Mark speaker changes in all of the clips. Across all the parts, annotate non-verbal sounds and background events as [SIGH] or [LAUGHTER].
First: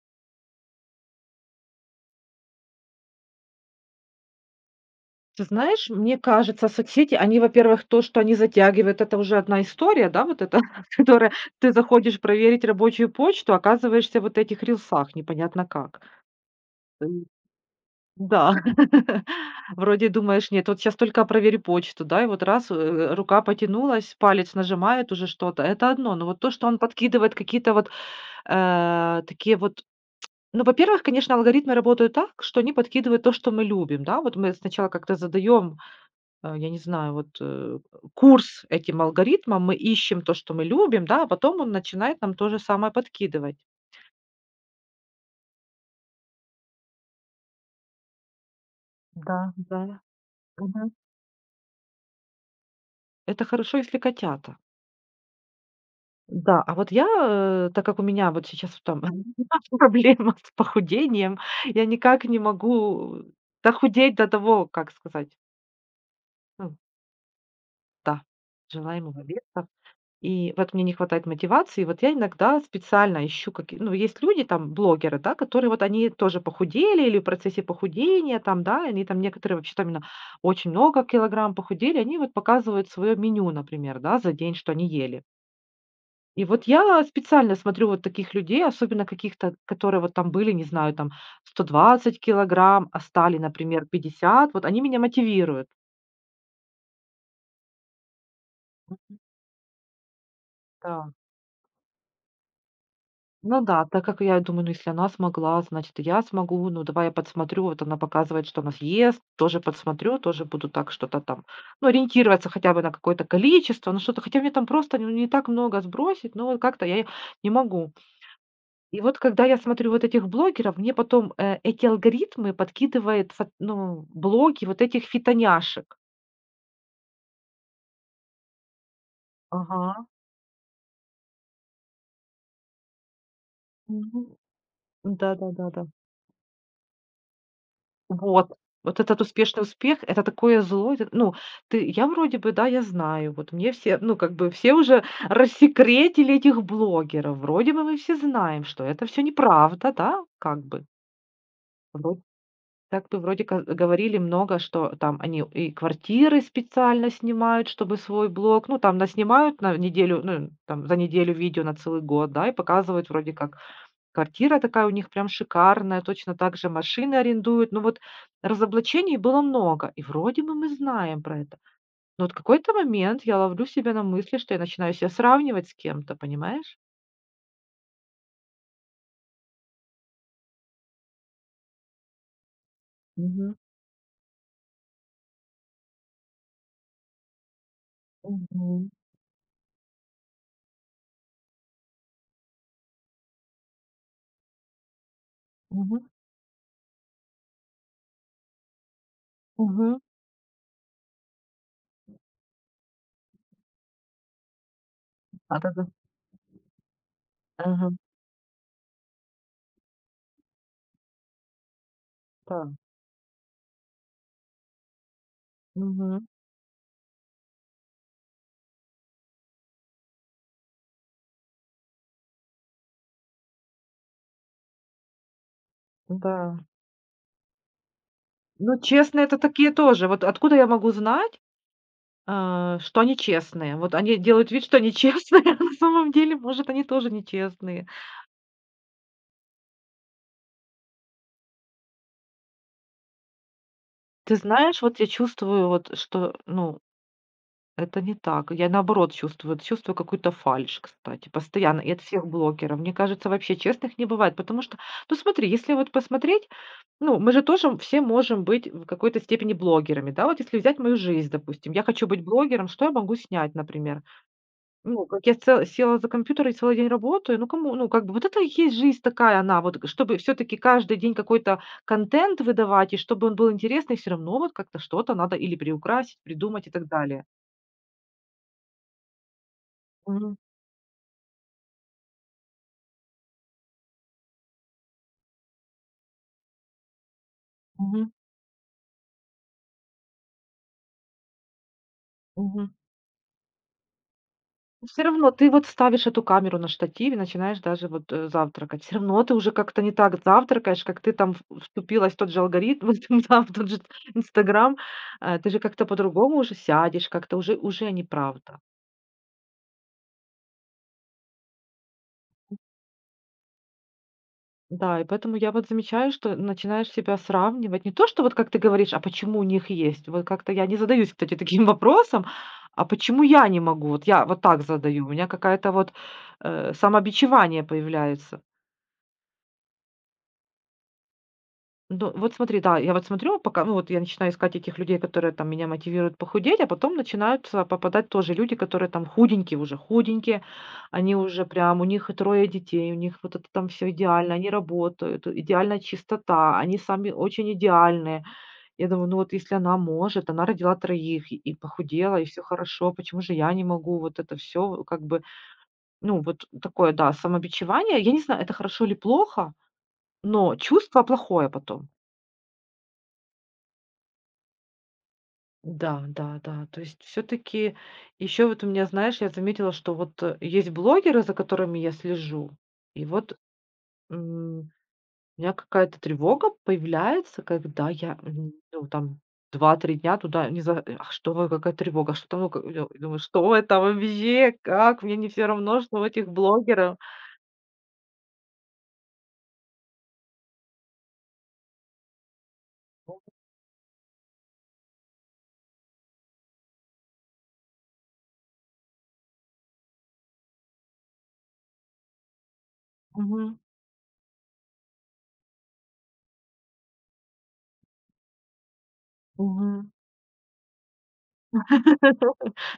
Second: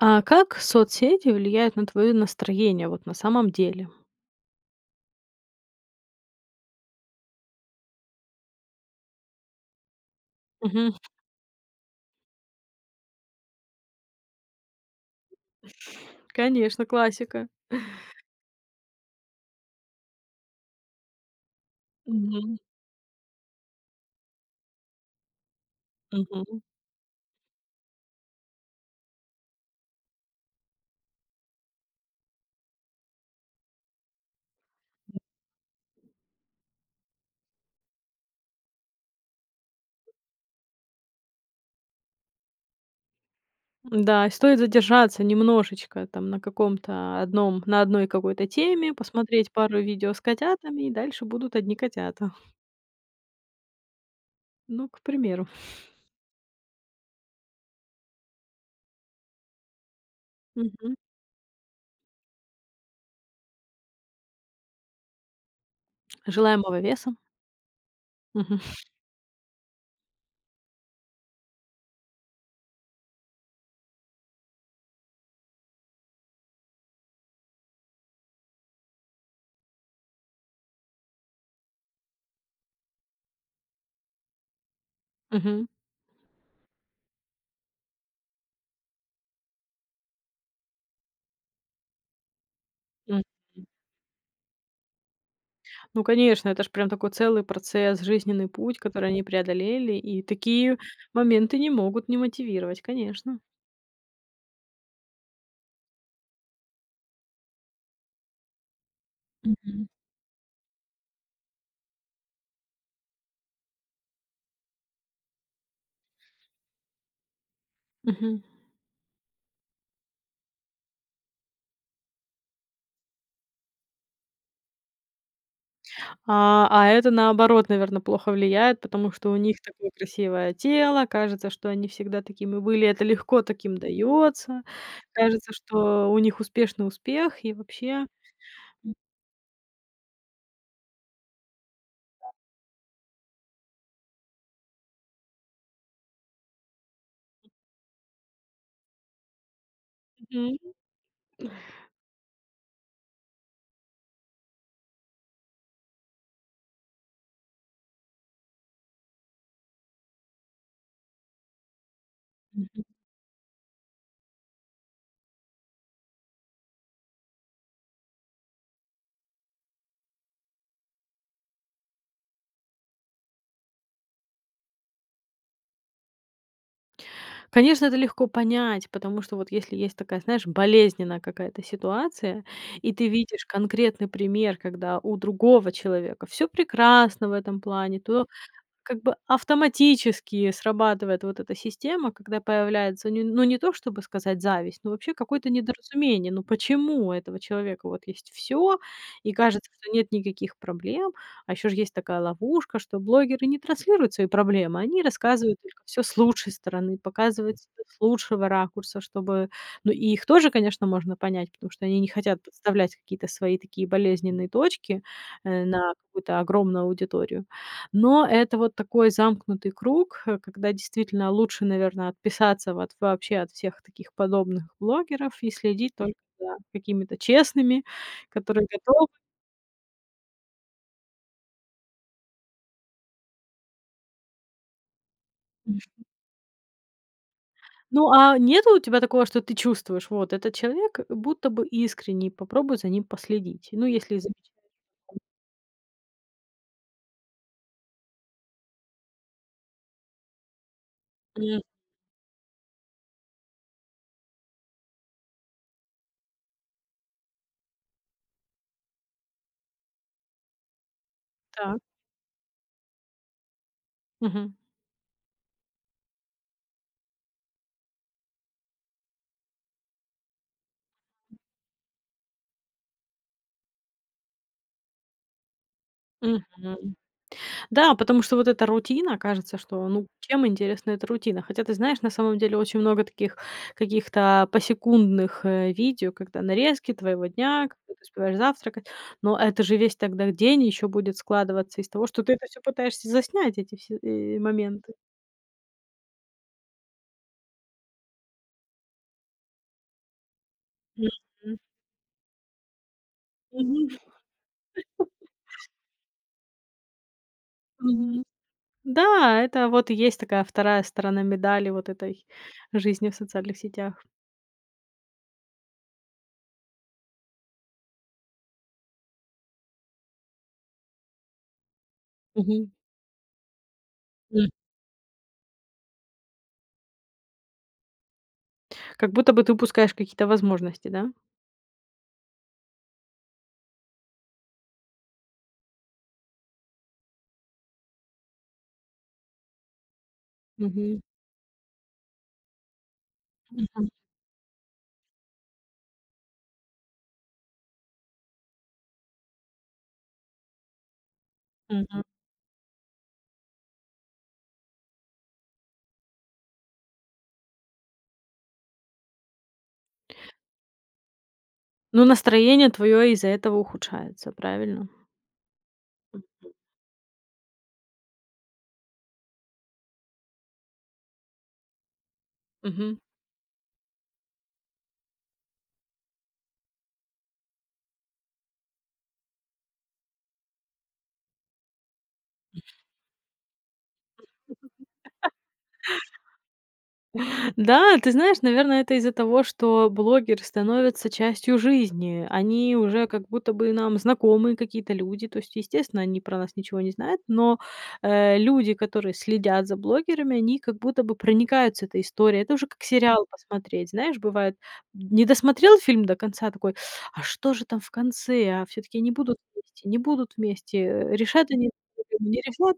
Speaker 1: А как соцсети влияют на твоё настроение вот на самом деле?
Speaker 2: Ты знаешь, мне кажется, соцсети, они, во-первых, то, что они затягивают, это уже одна история, да, вот это, [LAUGHS]
Speaker 1: Мгм.
Speaker 2: которая ты заходишь проверить рабочую почту, оказываешься в вот этих рилсах, непонятно как.
Speaker 1: Конечно,
Speaker 2: М.
Speaker 1: классика.
Speaker 2: Да, [LAUGHS] вроде думаешь, нет, вот сейчас только проверю почту, да, и вот
Speaker 1: Мгм.
Speaker 2: раз рука потянулась, палец нажимает уже что-то, это одно, но вот
Speaker 1: Мгм.
Speaker 2: то, что он подкидывает какие-то вот такие вот ну, во-первых, конечно, алгоритмы работают так, что они подкидывают то, что мы любим, да, вот мы сначала как-то задаем я не знаю, вот, курс этим алгоритмам, мы ищем то, что мы любим, да, а потом он начинает нам то же самое подкидывать.
Speaker 1: Да, стоит задержаться немножечко там на каком-то одном на одной какой-то теме, посмотреть
Speaker 2: Да,
Speaker 1: пару
Speaker 2: да.
Speaker 1: видео с котятами,
Speaker 2: Мгм.
Speaker 1: и дальше будут одни котята.
Speaker 2: Это хорошо, если котята.
Speaker 1: Ну, к примеру.
Speaker 2: Да, а вот я, так как у меня вот сейчас вот там [LAUGHS] проблема с
Speaker 1: Мгм.
Speaker 2: похудением, я никак не могу дохудеть до того, как сказать, ну
Speaker 1: Желаемого веса.
Speaker 2: да,
Speaker 1: Мгм.
Speaker 2: желаемого веса. И вот мне не хватает мотивации. Вот я иногда специально ищу, какие, ну, есть люди, там, блогеры, да, которые вот они тоже похудели или в процессе похудения, там, да, они там некоторые вообще там на очень много килограмм похудели, они вот показывают свое меню, например, да, за день, что они ели.
Speaker 1: Мгм.
Speaker 2: И вот я специально смотрю вот таких людей, особенно каких-то, которые вот там были, не знаю, там 120 килограмм, а
Speaker 1: Мгм.
Speaker 2: стали, например, 50, вот они меня мотивируют.
Speaker 1: Ну, конечно, это ж прям такой целый процесс, жизненный путь, который они преодолели, и такие
Speaker 2: Да.
Speaker 1: моменты не могут не мотивировать, конечно.
Speaker 2: Ну да, так как я думаю, ну, если она смогла, значит, и я смогу. Ну, давай я подсмотрю. Вот она показывает, что она съест, тоже
Speaker 1: Мгм.
Speaker 2: подсмотрю, тоже буду так что-то там, ну, ориентироваться хотя бы на какое-то количество, ну, что-то, хотя мне там просто ну, не так много сбросить, но вот как-то я не могу.
Speaker 1: Мгм.
Speaker 2: И вот когда я смотрю вот этих блогеров, мне потом эти алгоритмы подкидывает, ну, блоги вот этих фитоняшек.
Speaker 1: А это наоборот, наверное, плохо влияет, потому что у них такое
Speaker 2: Ага.
Speaker 1: красивое тело, кажется, что они всегда такими были, это легко таким дается, кажется,
Speaker 2: Да-да-да-да.
Speaker 1: что у них успешный успех и вообще.
Speaker 2: Вот. Вот этот успешный успех — это такое зло. Это, ну, ты я вроде бы, да, я знаю, вот мне все, ну, как бы все уже рассекретили этих блогеров. Вроде бы мы все знаем, что это все неправда, да,
Speaker 1: Мгм.
Speaker 2: как бы. Вро так бы вроде ка говорили много, что там они и квартиры специально снимают, чтобы свой блог, ну, там наснимают на неделю, ну, там за неделю видео на целый год, да, и
Speaker 1: Мгм.
Speaker 2: показывают вроде как квартира такая у них прям шикарная, точно так же машины арендуют. Ну вот разоблачений было много, и вроде бы мы знаем про это. Но вот какой-то момент я ловлю себя на мысли, что я начинаю себя сравнивать с кем-то, понимаешь?
Speaker 1: Конечно, это легко понять, потому что вот если есть такая, знаешь, болезненная какая-то ситуация, и ты видишь
Speaker 2: Мгм.
Speaker 1: конкретный пример, когда у другого человека все прекрасно в этом плане, то
Speaker 2: Мгм.
Speaker 1: как бы автоматически срабатывает вот эта система, когда появляется, не ну, не то чтобы сказать зависть, но вообще какое-то
Speaker 2: Мгм.
Speaker 1: недоразумение. Ну, почему у этого человека вот есть все и кажется, что
Speaker 2: Мгм.
Speaker 1: нет никаких проблем? А еще ж есть такая ловушка, что блогеры не транслируют свои проблемы, они рассказывают только
Speaker 2: Да-да-да.
Speaker 1: всё с лучшей стороны, показывают себя
Speaker 2: Ага.
Speaker 1: с лучшего ракурса, чтобы ну, и их тоже, конечно, можно понять, потому что они не хотят
Speaker 2: Да.
Speaker 1: подставлять какие-то свои такие болезненные точки, на
Speaker 2: Мгм.
Speaker 1: какую-то огромную аудиторию. Но это вот такой замкнутый круг, когда действительно лучше, наверное, отписаться вот вообще от всех таких подобных блогеров и следить только за
Speaker 2: Да.
Speaker 1: какими-то честными, которые
Speaker 2: Ну,
Speaker 1: готовы.
Speaker 2: честные — это такие тоже. Вот откуда я могу знать, что они честные? Вот они делают вид, что они честные, [LAUGHS] а на самом деле, может, они тоже нечестные.
Speaker 1: Ну, а нету у тебя такого, что ты чувствуешь, вот этот человек будто бы искренний, попробуй за ним последить. Ну, если замечаешь.
Speaker 2: Ты знаешь, вот я чувствую, вот, что, ну, это не так. Я наоборот чувствую, вот чувствую какую-то фальшь, кстати,
Speaker 1: М,
Speaker 2: постоянно, и от всех блогеров. Мне кажется, вообще честных не бывает, потому что, ну смотри, если вот посмотреть, ну, мы же тоже все можем быть в какой-то степени блогерами, да, вот если взять мою жизнь, допустим,
Speaker 1: так.
Speaker 2: я хочу быть блогером, что я могу снять, например?
Speaker 1: Мгм.
Speaker 2: Ну, как я цел села за компьютер и целый день работаю. Ну, кому ну, как бы вот это и есть жизнь такая она. Вот, чтобы все таки каждый день какой-то контент выдавать, и чтобы он был интересный, все равно вот как-то что-то надо или приукрасить, придумать и так
Speaker 1: Мгм.
Speaker 2: далее.
Speaker 1: Да, потому что вот эта рутина, кажется, что, ну,
Speaker 2: Мгм,
Speaker 1: чем интересна эта рутина? Хотя ты знаешь, на самом деле очень много таких каких-то посекундных видео, когда нарезки твоего дня, когда ты
Speaker 2: мгм,
Speaker 1: успеваешь завтракать, но это же весь тогда день еще будет складываться из того, что ты это все
Speaker 2: мгм.
Speaker 1: пытаешься заснять, эти все моменты.
Speaker 2: Всё равно ты вот ставишь эту камеру на штативе, начинаешь даже вот, завтракать. Все равно ты уже как-то не так завтракаешь, как ты там
Speaker 1: Мгм.
Speaker 2: в вступилась в тот же алгоритм, [LAUGHS] там, да, в тот же
Speaker 1: Мгм.
Speaker 2: «Инстаграм». Ты же как-то по-другому уже сядешь, как-то уже
Speaker 1: Мгм.
Speaker 2: неправда.
Speaker 1: Да, это вот и есть такая вторая сторона медали вот этой жизни в социальных сетях.
Speaker 2: Да, и поэтому я вот замечаю, что начинаешь себя сравнивать. Не то, что вот как ты говоришь, а почему у них есть? Вот как-то я не задаюсь, кстати, [LAUGHS] таким вопросом,
Speaker 1: Мгм.
Speaker 2: а почему я не могу? Вот я вот
Speaker 1: М.
Speaker 2: так задаю. У меня какая-то вот самобичевание появляется.
Speaker 1: Как будто бы ты упускаешь какие-то возможности, да?
Speaker 2: Ну, вот смотри, да, я вот смотрю, пока, ну, вот я начинаю искать этих людей, которые там меня мотивируют похудеть, а потом начинаются попадать тоже люди, которые там худенькие уже, худенькие,
Speaker 1: Мгм.
Speaker 2: они уже прям, у них и трое детей, у них вот это там все идеально, они работают, идеальная чистота, они сами очень идеальные. Я думаю, ну вот если она может, она родила троих и
Speaker 1: Мгм.
Speaker 2: похудела, и все хорошо, почему же я не могу вот это все, как бы, ну, вот такое, да, самобичевание. Я не знаю, это хорошо или плохо, но чувство плохое потом.
Speaker 1: Ну, настроение твое из-за этого ухудшается, правильно?
Speaker 2: Да, да, да. То есть все таки еще вот у меня, знаешь, я заметила, что вот, есть блогеры, за которыми я слежу,
Speaker 1: Мгм.
Speaker 2: и вот, м, у меня какая-то тревога появляется, когда я, ну, там два-три дня туда не за э, а что вы, какая тревога, что там, ну, как я думаю, что это вообще, как, мне не все равно, что у этих блогеров.
Speaker 1: Да, ты знаешь, наверное, это из-за того, что блогеры становятся частью жизни. Они уже как будто бы нам знакомые какие-то люди. То есть, естественно, они про нас ничего не знают, но, люди, которые следят за блогерами, они как будто бы проникаются этой историей. Это уже как сериал
Speaker 2: Мгм,
Speaker 1: посмотреть. Знаешь, бывает, не досмотрел фильм до конца, такой: "А что же там в конце? А все таки они будут вместе,
Speaker 2: мгм.
Speaker 1: не будут вместе? Решат они друг друга, не
Speaker 2: [LAUGHS]
Speaker 1: решат?"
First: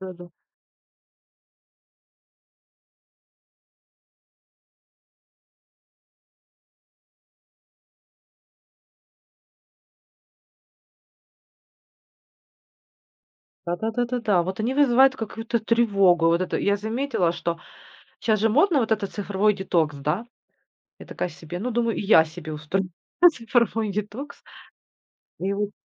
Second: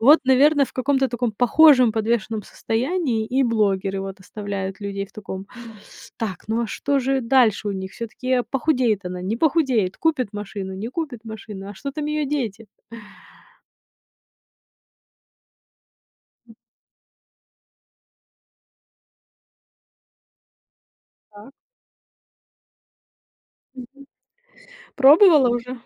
Speaker 1: Вот, наверное, в каком-то таком похожем подвешенном состоянии и блогеры вот оставляют людей в таком: "Так, ну а что же дальше у них? Все таки похудеет она, не похудеет, купит машину, не купит машину, а что там ее дети?"
Speaker 2: Да-да-да-да-да. Вот они вызывают какую-то тревогу. Вот это я заметила, что сейчас же модно вот этот цифровой детокс, да? Я такая
Speaker 1: Так.
Speaker 2: себе, ну, думаю, и я себе устрою [LAUGHS] цифровой
Speaker 1: Мгм.
Speaker 2: детокс.
Speaker 1: Пробовала
Speaker 2: И вот,
Speaker 1: уже?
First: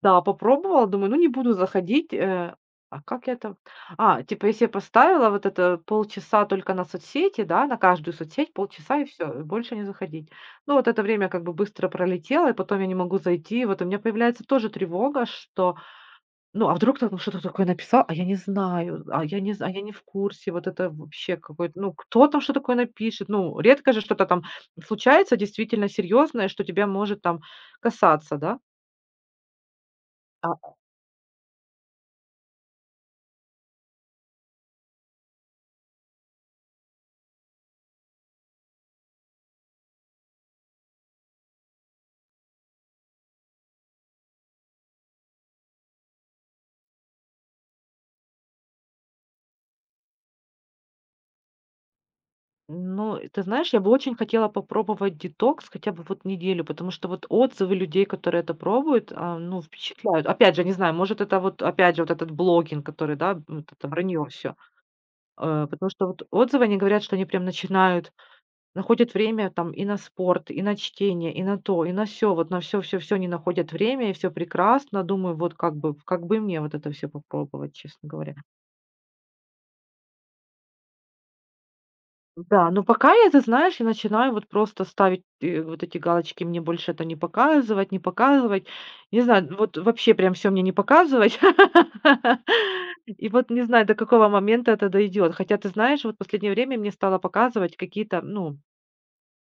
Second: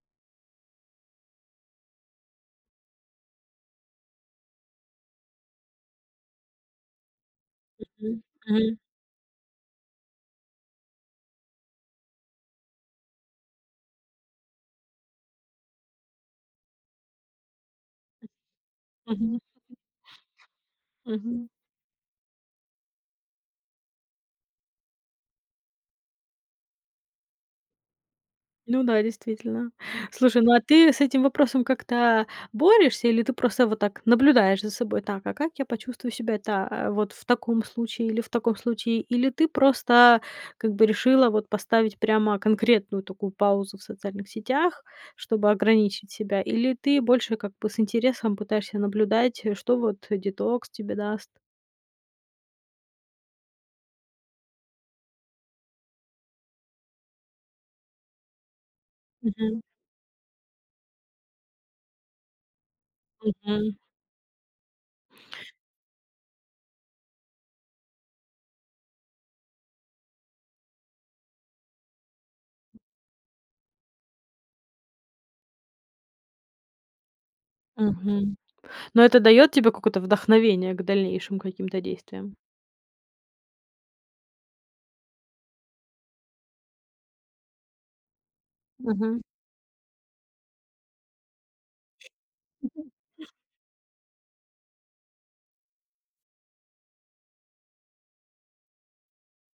Speaker 2: да, попробовала, думаю, ну, не буду заходить. А как я там? А, типа, я себе поставила вот это полчаса только на соцсети, да, на каждую
Speaker 1: Мгм.
Speaker 2: соцсеть
Speaker 1: Мгм.
Speaker 2: полчаса и все, больше не заходить. Ну, вот это время как бы быстро пролетело, и потом я не могу зайти. Вот у меня появляется тоже тревога, что ну, а вдруг кто-то что-то такое написал, а я не знаю, а
Speaker 1: Мгм.
Speaker 2: я не з а я не в курсе, вот это вообще
Speaker 1: Мгм.
Speaker 2: какой-то, ну, кто там что такое напишет? Ну, редко же что-то там случается действительно серьезное, что тебя может там касаться, да?
Speaker 1: Ну да, действительно. Слушай, ну а
Speaker 2: А,
Speaker 1: ты с этим вопросом как-то борешься или ты просто вот так наблюдаешь за собой? Так, а как я почувствую себя вот в таком случае или в таком случае? Или ты просто как бы решила вот поставить прямо конкретную такую паузу в социальных сетях, чтобы ограничить себя? Или ты больше как бы с интересом пытаешься наблюдать, что вот детокс тебе даст?
Speaker 2: ну, ты знаешь, я бы очень хотела попробовать детокс хотя бы вот неделю, потому что вот отзывы людей, которые это пробуют,
Speaker 1: Мгм.
Speaker 2: ну, впечатляют. Опять же, не знаю, может, это вот, опять же, вот этот блогинг, который, да, вот
Speaker 1: Мгм.
Speaker 2: это вранье все, потому что вот отзывы, они говорят, что они прям начинают находят время там и на спорт, и на чтение, и на то, и на все. Вот на все все все не находят время, и все прекрасно. Думаю, вот как бы мне вот это все попробовать, честно говоря.
Speaker 1: Мгм. Но это дает тебе какое-то вдохновение к дальнейшим каким-то действиям?
Speaker 2: Да, но пока я, ты знаешь, я начинаю вот просто ставить, вот эти галочки: «Мне больше это не показывать, не показывать».
Speaker 1: Мгм.
Speaker 2: Не знаю, вот вообще прям все мне не показывать. [LAUGHS] И вот не знаю, до какого момента это дойдёт. Хотя, ты знаешь, вот в последнее время мне стало показывать какие-то, ну,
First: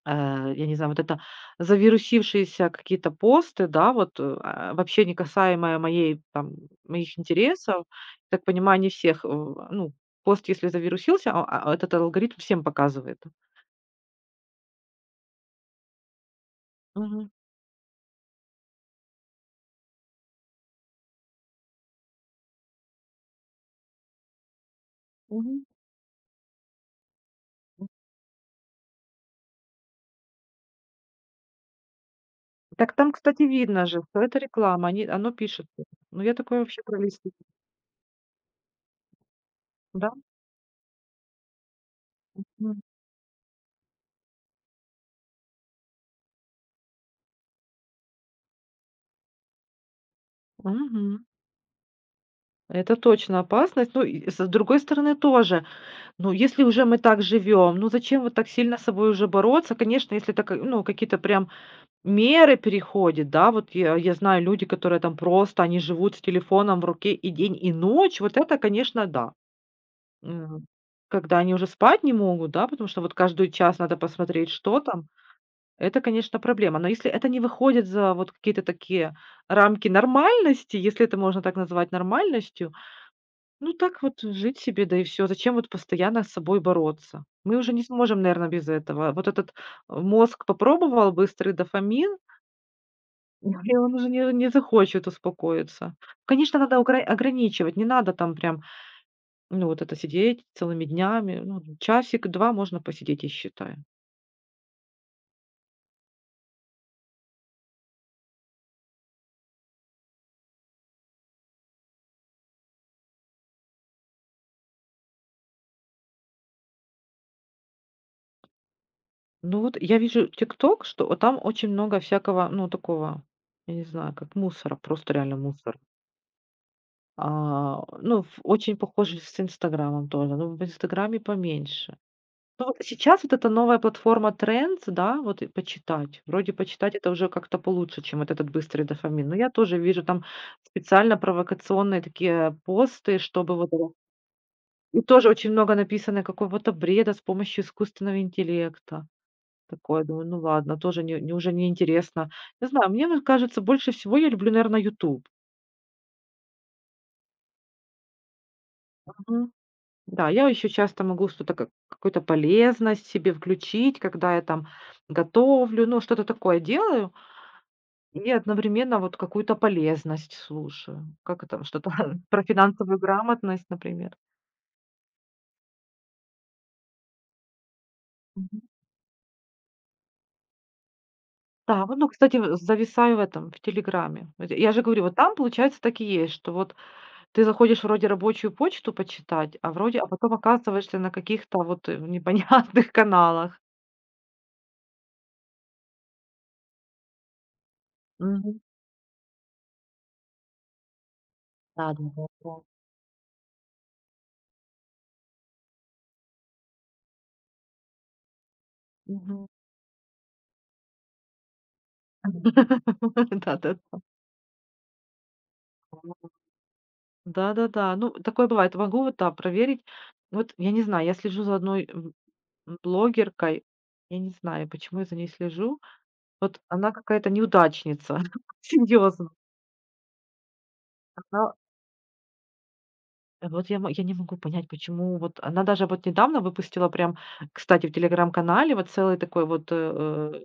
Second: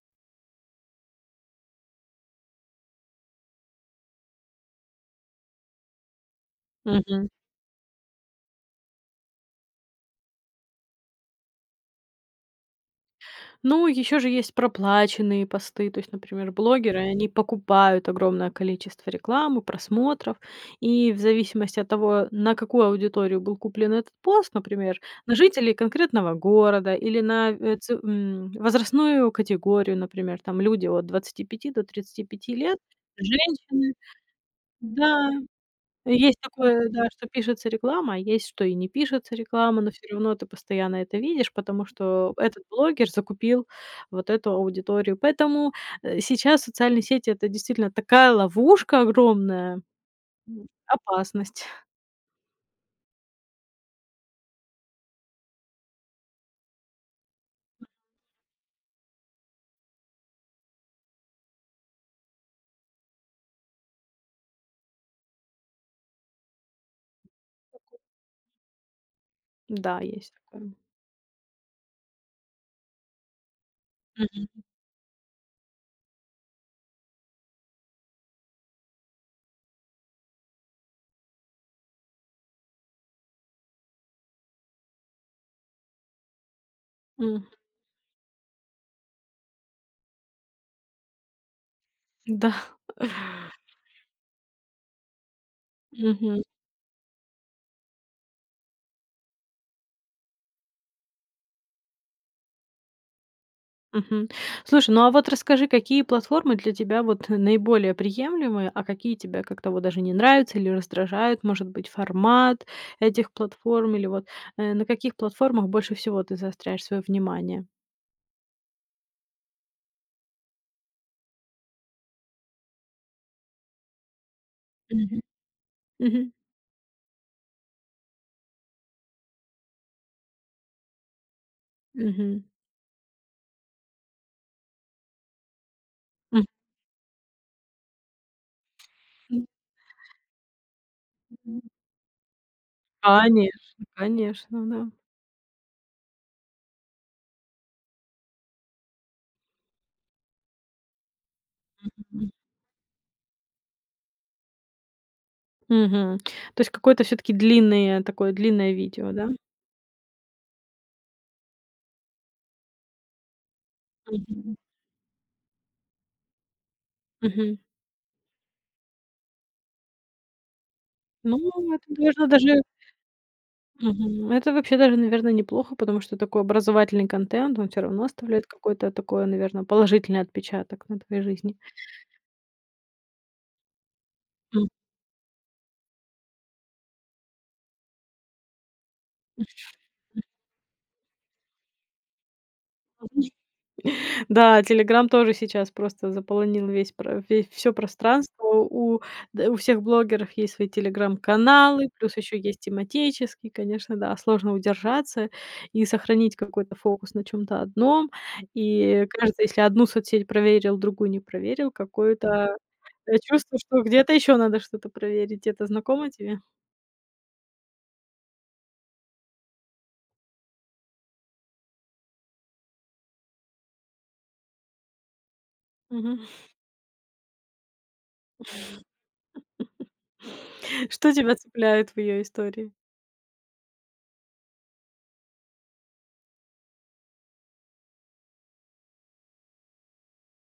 Speaker 2: я не знаю, вот это завирусившиеся какие-то посты, да, вот, вообще не касаемые моей, там, моих
Speaker 1: Мгм.
Speaker 2: интересов. Так понимаю, не всех, ну, пост, если завирусился, этот алгоритм всем показывает.
Speaker 1: Ну, еще же есть проплаченные посты. То есть, например, блогеры, они
Speaker 2: Мгм.
Speaker 1: покупают огромное количество рекламы, просмотров. И в зависимости от того, на какую аудиторию был куплен этот пост, например, на
Speaker 2: Мгм.
Speaker 1: жителей конкретного города или на
Speaker 2: М.
Speaker 1: возрастную категорию, например, там люди от 25 до 35 лет,
Speaker 2: Так там, кстати, видно
Speaker 1: женщины.
Speaker 2: же, что это реклама, они,
Speaker 1: Да,
Speaker 2: оно пишет. Ну, я
Speaker 1: есть
Speaker 2: такое вообще
Speaker 1: такое, да, что
Speaker 2: пролистываю,
Speaker 1: пишется реклама, а есть, что и не пишется реклама, но все
Speaker 2: да?
Speaker 1: равно ты постоянно это видишь, потому что этот
Speaker 2: М.
Speaker 1: блогер закупил вот эту аудиторию. Поэтому, сейчас социальные сети- это действительно такая ловушка огромная,
Speaker 2: Мгм.
Speaker 1: опасность. [LAUGHS]
Speaker 2: Это точно опасность. Ну, и с другой стороны тоже. Ну, если уже мы так живем, ну зачем вот так сильно с собой уже бороться? Конечно, если это, ну, какие-то прям меры переходят, да, вот я знаю люди, которые там просто, они живут с телефоном в руке и день, и ночь, вот это, конечно, да.
Speaker 1: Да, есть
Speaker 2: М.
Speaker 1: такое.
Speaker 2: Когда они уже спать не могут, да, потому что вот каждый час надо посмотреть,
Speaker 1: Мгм.
Speaker 2: что там, это, конечно, проблема. Но если это не выходит за вот какие-то такие рамки нормальности, если это можно так назвать нормальностью, ну, так вот жить себе, да и все. Зачем вот постоянно с собой бороться?
Speaker 1: М.
Speaker 2: Мы уже не сможем, наверное, без этого. Вот этот, мозг попробовал быстрый дофамин,
Speaker 1: Да.
Speaker 2: да, и он уже не захочет успокоиться.
Speaker 1: Мгм.
Speaker 2: Конечно, надо ограничивать, не надо там прям, ну, вот это сидеть целыми днями, ну, часик-два можно посидеть, я считаю.
Speaker 1: Мгм. Слушай, ну а вот расскажи, какие платформы для тебя вот наиболее приемлемые, а какие тебе как-то вот даже не нравятся или раздражают, может быть, формат этих платформ, или вот, на каких платформах больше всего ты заостряешь свое внимание?
Speaker 2: Ну, вот я вижу «Тикток», что там очень много всякого, ну, такого, я не знаю, как мусора, просто
Speaker 1: Мгм.
Speaker 2: реально мусора.
Speaker 1: Мгм.
Speaker 2: А, ну, ф очень похоже с «Инстаграмом» тоже, но в «Инстаграме» поменьше.
Speaker 1: Мгм.
Speaker 2: Ну, вот сейчас вот эта новая платформа Threads, да, вот и почитать. Вроде почитать — это уже как-то получше, чем вот этот быстрый дофамин. Но я тоже вижу там специально
Speaker 1: Мгм.
Speaker 2: провокационные такие посты, чтобы вот
Speaker 1: Конечно,
Speaker 2: это
Speaker 1: конечно, да.
Speaker 2: и тоже очень много написано какого-то бреда с помощью искусственного интеллекта. Такое, думаю, ну ладно, тоже не уже неинтересно.
Speaker 1: Мгм.
Speaker 2: Не знаю, мне вот кажется, больше всего я люблю, наверное, YouTube.
Speaker 1: Мгм. То есть какое-то все таки длинное такое длинное видео, да?
Speaker 2: Да, я еще часто могу что-то, как какую-то полезность себе включить, когда я
Speaker 1: Мгм.
Speaker 2: там готовлю, ну, что-то такое делаю,
Speaker 1: Мгм.
Speaker 2: и одновременно вот какую-то полезность слушаю.
Speaker 1: Ну,
Speaker 2: Как это,
Speaker 1: это,
Speaker 2: что-то
Speaker 1: наверно,
Speaker 2: [LAUGHS] про
Speaker 1: даже.
Speaker 2: финансовую грамотность, например.
Speaker 1: Мгм. Это вообще даже, наверное, неплохо, потому что такой образовательный контент, он все равно оставляет
Speaker 2: Мгм.
Speaker 1: какой-то такой, наверное, положительный отпечаток на твоей жизни.
Speaker 2: Да, вот, ну, кстати, в зависаю в этом, в Телеграме. Вот я же говорю, вот там, получается, так и есть, что вот ты заходишь вроде рабочую почту почитать, а вроде, а потом оказываешься на каких-то вот непонятных [LAUGHS]
Speaker 1: Мгм.
Speaker 2: каналах.
Speaker 1: Да, "Телеграм" тоже сейчас просто заполонил весь все пространство.
Speaker 2: Мгм.
Speaker 1: У у всех блогеров есть свои "Телеграм"-каналы,
Speaker 2: Да, да,
Speaker 1: плюс
Speaker 2: да,
Speaker 1: еще
Speaker 2: да.
Speaker 1: есть тематические. Конечно, да, сложно удержаться и сохранить какой-то фокус на чем то одном. И кажется,
Speaker 2: Мгм.
Speaker 1: если одну соцсеть проверил, другую не проверил, какое-то,
Speaker 2: [LAUGHS]
Speaker 1: чувство, что
Speaker 2: Да-да-да.
Speaker 1: где-то еще надо что-то проверить. Это знакомо тебе?
Speaker 2: Да-да-да. Ну, такое бывает. Могу вот, да, проверить. Вот я не знаю, я слежу за одной, блогеркой. Я не знаю, почему я за ней слежу.
Speaker 1: Мгм.
Speaker 2: Вот она какая-то неудачница. [LAUGHS] Серьезно.
Speaker 1: [LAUGHS] Что тебя цепляет в ее истории?
Speaker 2: Вот я мо я не могу понять, почему вот она даже вот недавно выпустила прям, кстати, в «Телеграм»-канале вот целый такой вот,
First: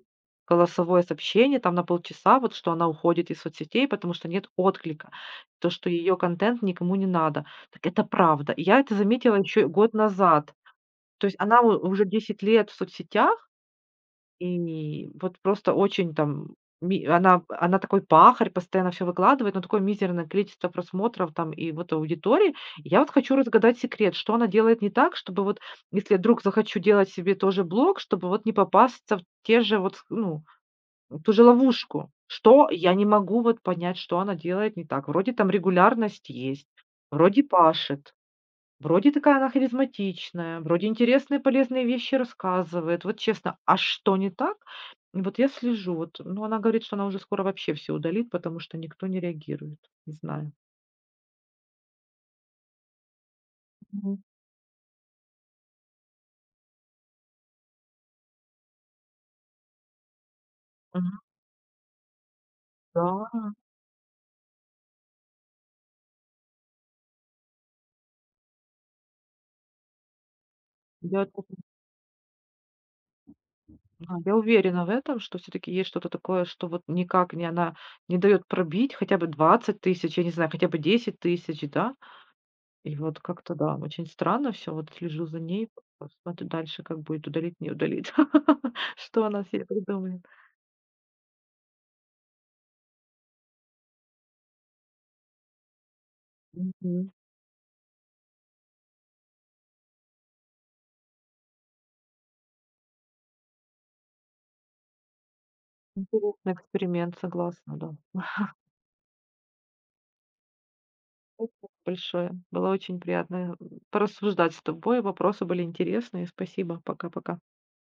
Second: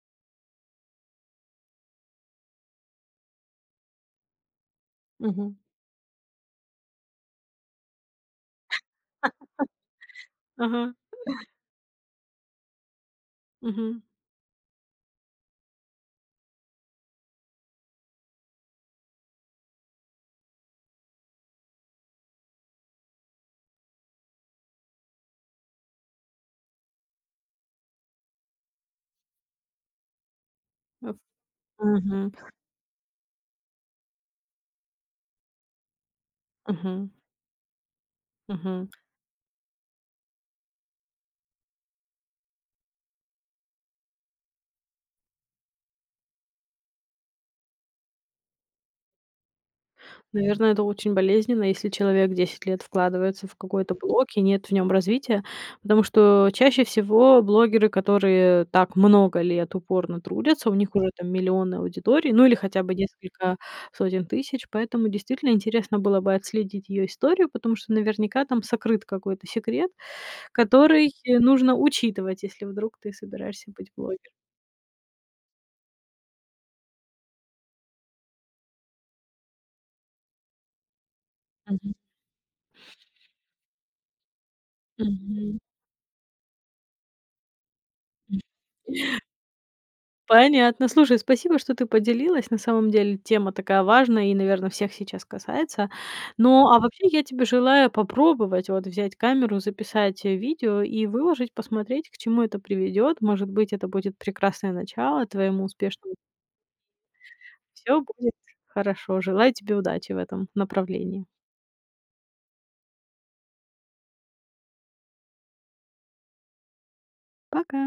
Speaker 2: голосовое сообщение там на полчаса, вот что она уходит из соцсетей, потому что нет отклика,
Speaker 1: Мгм.
Speaker 2: то, что ее контент никому не надо. Так это правда. И я это заметила еще год назад.
Speaker 1: Ага.
Speaker 2: То есть она у уже 10 лет в соцсетях
Speaker 1: Мгм.
Speaker 2: и вот просто очень там ми она такой пахарь, постоянно все выкладывает, но такое мизерное количество просмотров там и вот аудитории. Я вот хочу разгадать секрет, что она делает не так, чтобы вот, если я вдруг захочу делать себе тоже блог, чтобы вот не попасться в те же вот, ну,
Speaker 1: Оф
Speaker 2: в ту же ловушку.
Speaker 1: Мгм.
Speaker 2: Что я не могу вот понять, что она делает не так. Вроде там регулярность есть,
Speaker 1: Мгм.
Speaker 2: вроде пашет.
Speaker 1: Мгм.
Speaker 2: Вроде такая она харизматичная, вроде интересные, полезные вещи рассказывает. Вот честно, а что не так? И вот я слежу. Вот, ну, она говорит, что она уже скоро вообще все удалит, потому что никто не реагирует. Не знаю.
Speaker 1: Наверное, это очень болезненно, если человек 10 лет вкладывается в какой-то
Speaker 2: Мгм.
Speaker 1: блог и нет в нем развития, потому что чаще всего блогеры, которые так много лет упорно трудятся, у них уже
Speaker 2: Мгм.
Speaker 1: там миллионы аудиторий, ну или хотя бы
Speaker 2: Да,
Speaker 1: несколько сотен тысяч, поэтому действительно интересно было бы отследить ее историю, потому что наверняка там сокрыт какой-то секрет, который
Speaker 2: я, это
Speaker 1: нужно учитывать, если вдруг ты собираешься быть
Speaker 2: знаю.
Speaker 1: блогером.
Speaker 2: Я уверена в этом, что все-таки есть что-то такое, что вот никак не она не дает пробить хотя бы 20 000, я не знаю, хотя бы 10 000,
Speaker 1: Мгм.
Speaker 2: да? И вот как-то, да, очень странно все. Вот слежу за
Speaker 1: Мгм.
Speaker 2: ней, смотрю дальше, как будет удалить, не удалить. [LAUGHS] Что она себе придумает.
Speaker 1: Понятно. Слушай, спасибо, что ты поделилась. На самом деле тема такая важная и, наверное, всех сейчас касается. Ну, а вообще
Speaker 2: Мгм.
Speaker 1: я тебе желаю попробовать вот взять камеру, записать видео и выложить, посмотреть, к чему это приведет. Может быть, это будет прекрасное начало твоему успешному.
Speaker 2: Интересный эксперимент, согласна, да.
Speaker 1: Все будет
Speaker 2: [LAUGHS]
Speaker 1: хорошо. Желаю тебе удачи в этом направлении.
Speaker 2: Спасибо большое. Было очень приятно, порассуждать с тобой. Вопросы были интересные. Спасибо. Пока-пока.
Speaker 1: Пока.